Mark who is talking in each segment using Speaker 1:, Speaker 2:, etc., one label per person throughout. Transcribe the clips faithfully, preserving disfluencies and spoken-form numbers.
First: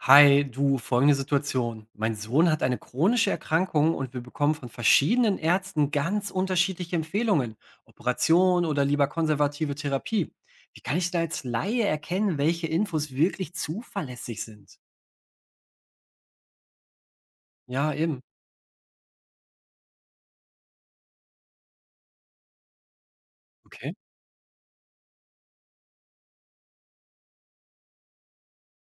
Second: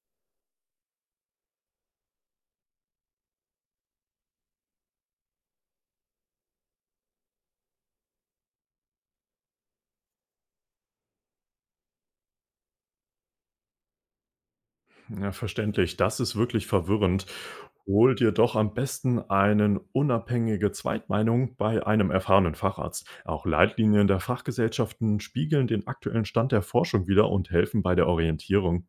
Speaker 1: Hi, du, folgende Situation. Mein Sohn hat eine chronische Erkrankung und wir bekommen von verschiedenen Ärzten ganz unterschiedliche Empfehlungen, Operation oder lieber konservative Therapie. Wie kann ich da als Laie erkennen, welche Infos wirklich zuverlässig sind?
Speaker 2: Ja, verständlich. Das ist wirklich verwirrend.
Speaker 1: Ja,
Speaker 2: Hol
Speaker 1: eben.
Speaker 2: dir doch am besten eine unabhängige Zweitmeinung bei einem erfahrenen Facharzt. Auch
Speaker 1: Okay.
Speaker 2: Leitlinien der Fachgesellschaften spiegeln den aktuellen Stand der Forschung wider und helfen bei der Orientierung.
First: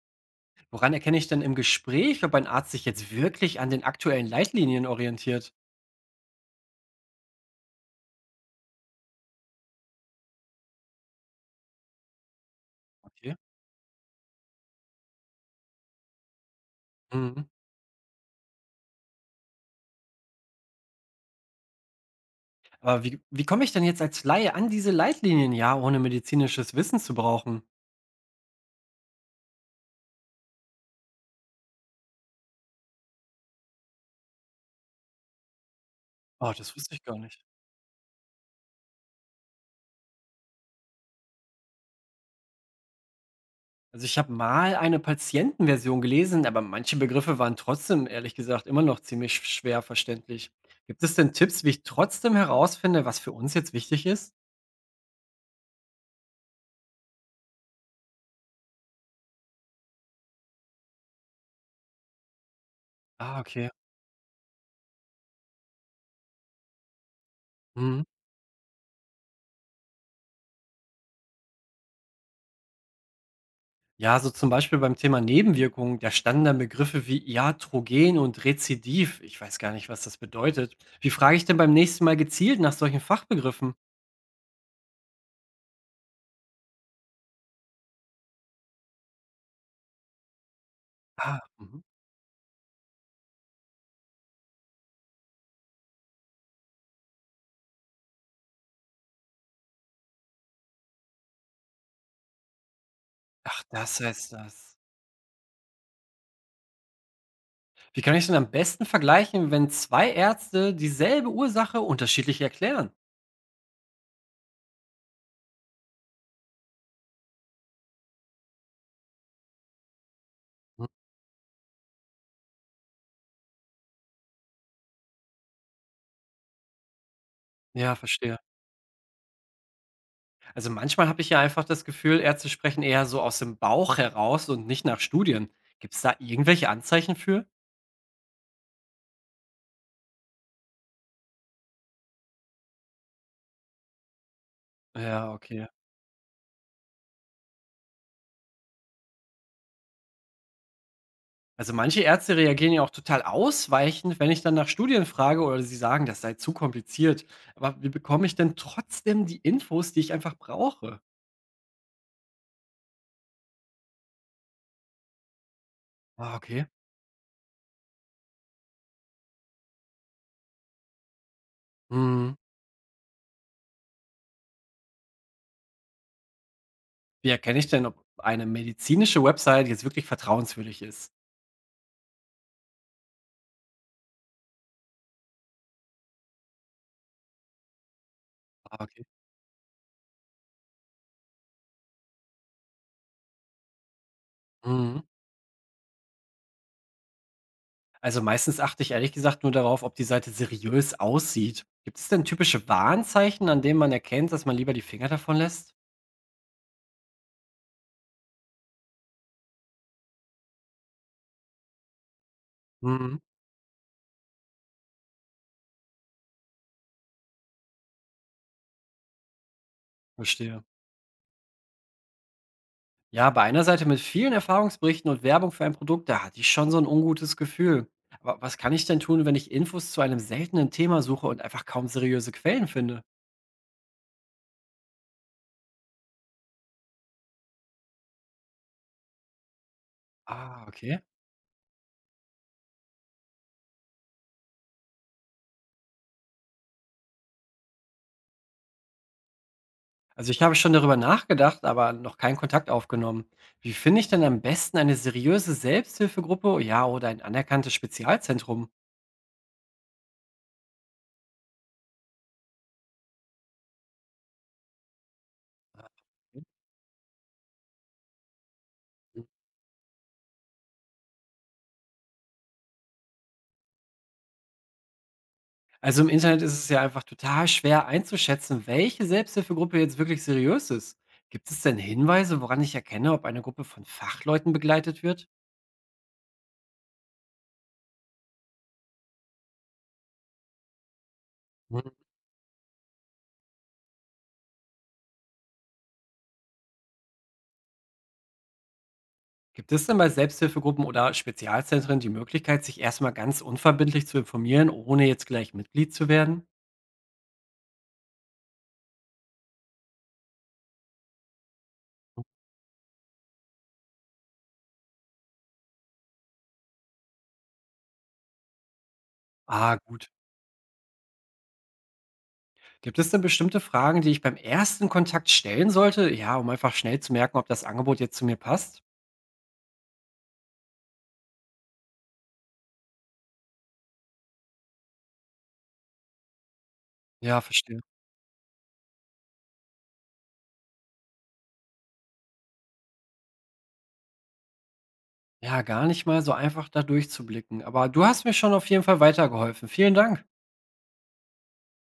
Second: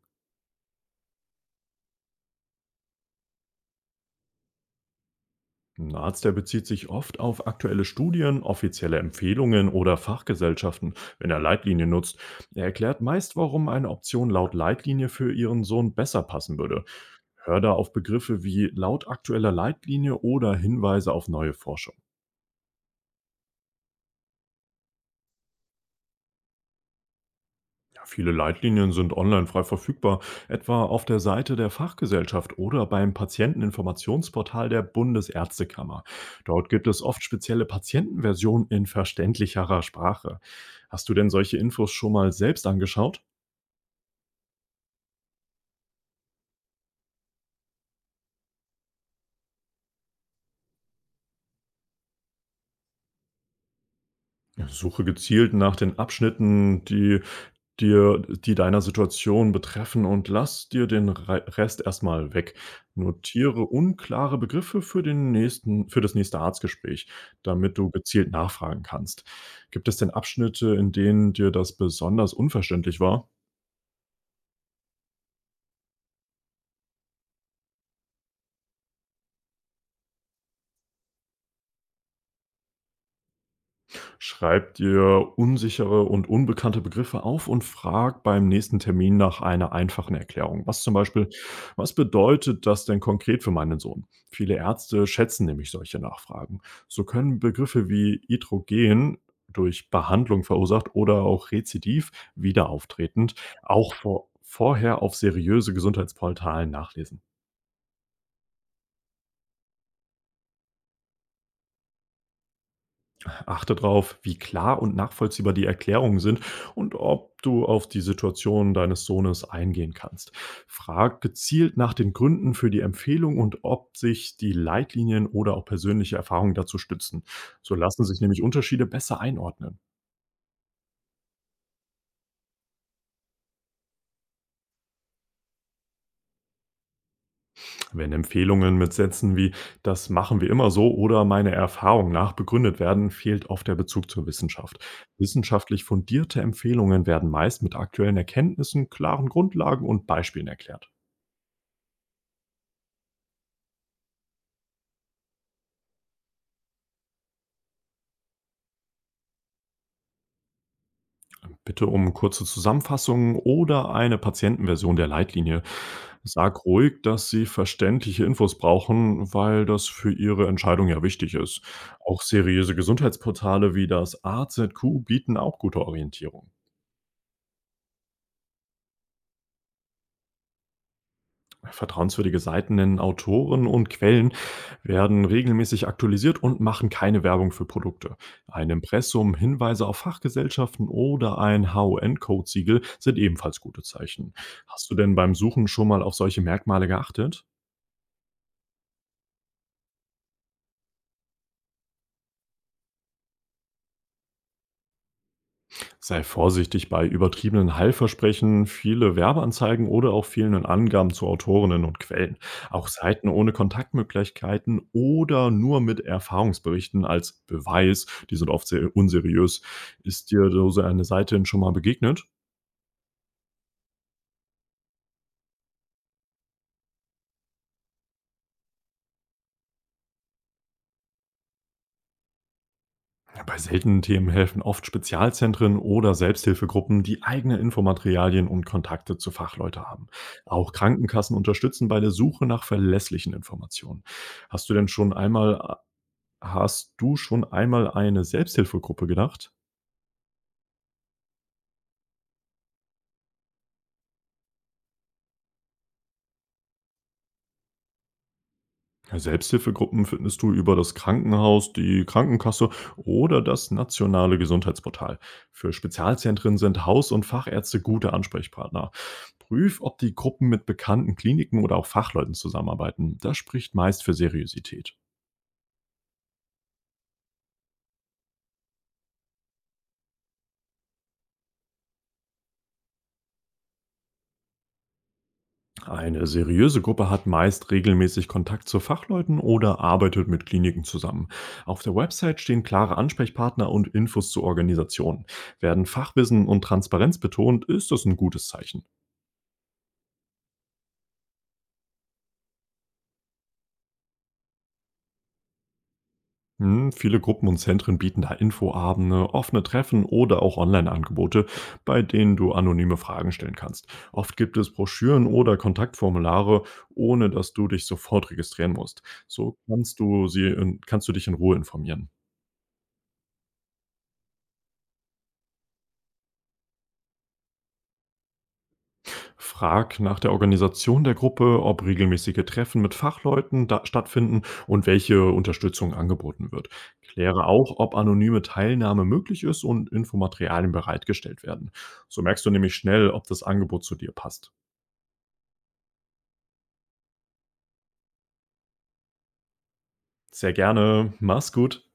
Speaker 1: Woran erkenne ich denn im Gespräch, ob ein Arzt sich jetzt wirklich an den aktuellen Leitlinien orientiert?
Speaker 2: Ein Arzt, der bezieht sich oft auf aktuelle Studien, offizielle Empfehlungen oder Fachgesellschaften, wenn er Leitlinien nutzt. Er erklärt
Speaker 1: Okay.
Speaker 2: meist, warum eine Option laut Leitlinie für ihren Sohn besser passen würde.
Speaker 1: Mhm.
Speaker 2: Hör da auf Begriffe wie laut aktueller Leitlinie oder Hinweise auf neue Forschung.
Speaker 1: Aber wie, wie komme ich denn jetzt als Laie an diese Leitlinien, ja, ohne medizinisches Wissen zu brauchen?
Speaker 2: Ja, viele Leitlinien sind online frei verfügbar, etwa auf der Seite der Fachgesellschaft oder beim Patienteninformationsportal der Bundesärztekammer.
Speaker 1: Oh,
Speaker 2: Dort
Speaker 1: das
Speaker 2: gibt
Speaker 1: wusste
Speaker 2: es
Speaker 1: ich gar
Speaker 2: oft
Speaker 1: nicht.
Speaker 2: spezielle Patientenversionen in verständlicherer Sprache. Hast du denn solche Infos schon mal selbst angeschaut?
Speaker 1: Also ich habe mal eine Patientenversion gelesen, aber manche Begriffe waren trotzdem, ehrlich gesagt, immer noch ziemlich schwer verständlich. Gibt es denn Tipps, wie ich trotzdem herausfinde, was für uns jetzt wichtig ist?
Speaker 2: Ja, suche gezielt nach den Abschnitten, die dir die deiner Situation betreffen und lass dir den Rei Rest erstmal weg.
Speaker 1: Ah,
Speaker 2: Notiere
Speaker 1: okay.
Speaker 2: unklare Begriffe für den nächsten für das nächste Arztgespräch, damit du
Speaker 1: Mhm.
Speaker 2: gezielt nachfragen kannst. Gibt es denn Abschnitte, in denen dir das besonders unverständlich war?
Speaker 1: Ja, so zum Beispiel beim Thema Nebenwirkungen, da standen dann Begriffe wie Iatrogen und Rezidiv. Ich weiß gar nicht, was das bedeutet. Wie frage ich denn beim nächsten Mal gezielt nach solchen Fachbegriffen?
Speaker 2: Schreib dir unsichere und unbekannte Begriffe auf und frag beim nächsten Termin nach einer einfachen Erklärung. Was zum Beispiel,
Speaker 1: Ah, mhm.
Speaker 2: was bedeutet das denn konkret für meinen Sohn? Viele Ärzte schätzen nämlich solche Nachfragen. So können Begriffe wie Hydrogen durch Behandlung verursacht oder auch Rezidiv wieder auftretend
Speaker 1: Ach,
Speaker 2: auch
Speaker 1: das
Speaker 2: vor,
Speaker 1: heißt das.
Speaker 2: vorher auf seriöse Gesundheitsportalen nachlesen.
Speaker 1: Wie kann ich denn am besten vergleichen, wenn zwei Ärzte dieselbe Ursache unterschiedlich erklären?
Speaker 2: Achte darauf, wie klar und nachvollziehbar die Erklärungen sind und ob du auf die Situation deines Sohnes eingehen kannst. Frag gezielt nach den Gründen für die Empfehlung und ob sich die Leitlinien oder auch persönliche Erfahrungen dazu stützen. So
Speaker 1: Ja,
Speaker 2: lassen sich
Speaker 1: verstehe.
Speaker 2: nämlich Unterschiede besser einordnen.
Speaker 1: Also manchmal habe ich ja einfach das Gefühl, Ärzte sprechen eher so aus dem Bauch heraus und nicht nach Studien. Gibt es da irgendwelche Anzeichen für?
Speaker 2: Wenn Empfehlungen mit Sätzen wie das machen wir immer so oder meine Erfahrung nach begründet werden, fehlt oft der Bezug zur Wissenschaft.
Speaker 1: Ja, okay.
Speaker 2: Wissenschaftlich fundierte Empfehlungen werden meist mit aktuellen Erkenntnissen, klaren Grundlagen und Beispielen erklärt.
Speaker 1: Also manche Ärzte reagieren ja auch total ausweichend, wenn ich dann nach Studien frage oder sie sagen, das sei zu kompliziert. Aber wie bekomme ich denn trotzdem die Infos, die ich einfach brauche?
Speaker 2: Bitte um kurze Zusammenfassungen oder eine Patientenversion der Leitlinie.
Speaker 1: Ah, okay.
Speaker 2: Sag ruhig, dass Sie verständliche Infos brauchen, weil das für Ihre Entscheidung ja wichtig ist. Auch
Speaker 1: Hm.
Speaker 2: seriöse Gesundheitsportale wie das A Z Q bieten auch gute Orientierung.
Speaker 1: Wie erkenne ich denn, ob eine medizinische Website jetzt wirklich vertrauenswürdig ist?
Speaker 2: Vertrauenswürdige Seiten nennen Autoren und Quellen, werden regelmäßig aktualisiert und machen keine Werbung für Produkte. Ein
Speaker 1: Ah, okay.
Speaker 2: Impressum, Hinweise auf Fachgesellschaften oder ein H O N-Code-Siegel sind ebenfalls gute Zeichen. Hast du
Speaker 1: Mhm.
Speaker 2: denn beim Suchen schon mal auf solche Merkmale geachtet?
Speaker 1: Also meistens achte ich ehrlich gesagt nur darauf, ob die Seite seriös aussieht. Gibt es denn typische Warnzeichen, an denen man erkennt, dass man lieber die Finger davon lässt?
Speaker 2: Sei vorsichtig bei übertriebenen Heilversprechen, viele Werbeanzeigen oder auch fehlenden Angaben zu Autorinnen und Quellen. Auch
Speaker 1: Mhm,
Speaker 2: Seiten ohne Kontaktmöglichkeiten oder nur mit Erfahrungsberichten als Beweis, die sind oft sehr unseriös. Ist dir
Speaker 1: verstehe.
Speaker 2: so so eine Seite denn schon mal begegnet?
Speaker 1: Ja, bei einer Seite mit vielen Erfahrungsberichten und Werbung für ein Produkt, da hatte ich schon so ein ungutes Gefühl. Aber was kann ich denn tun, wenn ich Infos zu einem seltenen Thema suche und einfach kaum seriöse Quellen finde?
Speaker 2: Ja, bei seltenen Themen helfen oft Spezialzentren oder Selbsthilfegruppen, die eigene Infomaterialien und Kontakte zu Fachleute haben.
Speaker 1: Ah,
Speaker 2: Auch
Speaker 1: okay.
Speaker 2: Krankenkassen unterstützen bei der Suche nach verlässlichen Informationen. Hast du denn schon einmal Hast du schon einmal eine Selbsthilfegruppe gedacht?
Speaker 1: Also ich habe schon darüber nachgedacht, aber noch keinen Kontakt aufgenommen. Wie finde ich denn am besten eine seriöse Selbsthilfegruppe, ja, oder ein anerkanntes Spezialzentrum?
Speaker 2: Ja, Selbsthilfegruppen findest du über das Krankenhaus, die Krankenkasse oder das nationale Gesundheitsportal. Für Spezialzentren sind Haus- und Fachärzte gute Ansprechpartner. Prüf, ob die Gruppen mit bekannten Kliniken oder auch Fachleuten zusammenarbeiten. Das spricht meist für Seriosität.
Speaker 1: Also im Internet ist es ja einfach total schwer einzuschätzen, welche Selbsthilfegruppe jetzt wirklich seriös ist. Gibt es denn Hinweise, woran ich erkenne, ob eine Gruppe von Fachleuten begleitet wird?
Speaker 2: Eine seriöse Gruppe hat meist regelmäßig Kontakt zu Fachleuten oder arbeitet mit Kliniken zusammen. Auf
Speaker 1: Hm.
Speaker 2: der Website stehen klare Ansprechpartner und Infos zu Organisationen. Werden Fachwissen und Transparenz betont, ist das ein gutes Zeichen.
Speaker 1: Gibt es denn bei Selbsthilfegruppen oder Spezialzentren die Möglichkeit, sich erstmal ganz unverbindlich zu informieren, ohne jetzt gleich Mitglied zu werden?
Speaker 2: Hm, viele Gruppen und Zentren bieten da Infoabende, offene Treffen oder auch Online-Angebote, bei denen du anonyme Fragen stellen kannst. Oft gibt es Broschüren oder Kontaktformulare, ohne dass du dich sofort registrieren musst. So
Speaker 1: Ah,
Speaker 2: kannst
Speaker 1: gut.
Speaker 2: du, sie in, kannst du dich in Ruhe informieren.
Speaker 1: Gibt es denn bestimmte Fragen, die ich beim ersten Kontakt stellen sollte? Ja, um einfach schnell zu merken, ob das Angebot jetzt zu mir passt?
Speaker 2: Frag nach der Organisation der Gruppe, ob regelmäßige Treffen mit Fachleuten da stattfinden und welche Unterstützung angeboten wird.
Speaker 1: Ja,
Speaker 2: Kläre auch,
Speaker 1: verstehe.
Speaker 2: ob anonyme Teilnahme möglich ist und Infomaterialien bereitgestellt werden. So merkst du nämlich schnell, ob das Angebot zu dir passt.
Speaker 1: Ja, gar nicht mal so einfach da durchzublicken. Aber du hast mir schon auf jeden Fall weitergeholfen. Vielen Dank.
Speaker 2: Sehr gerne. Mach's gut.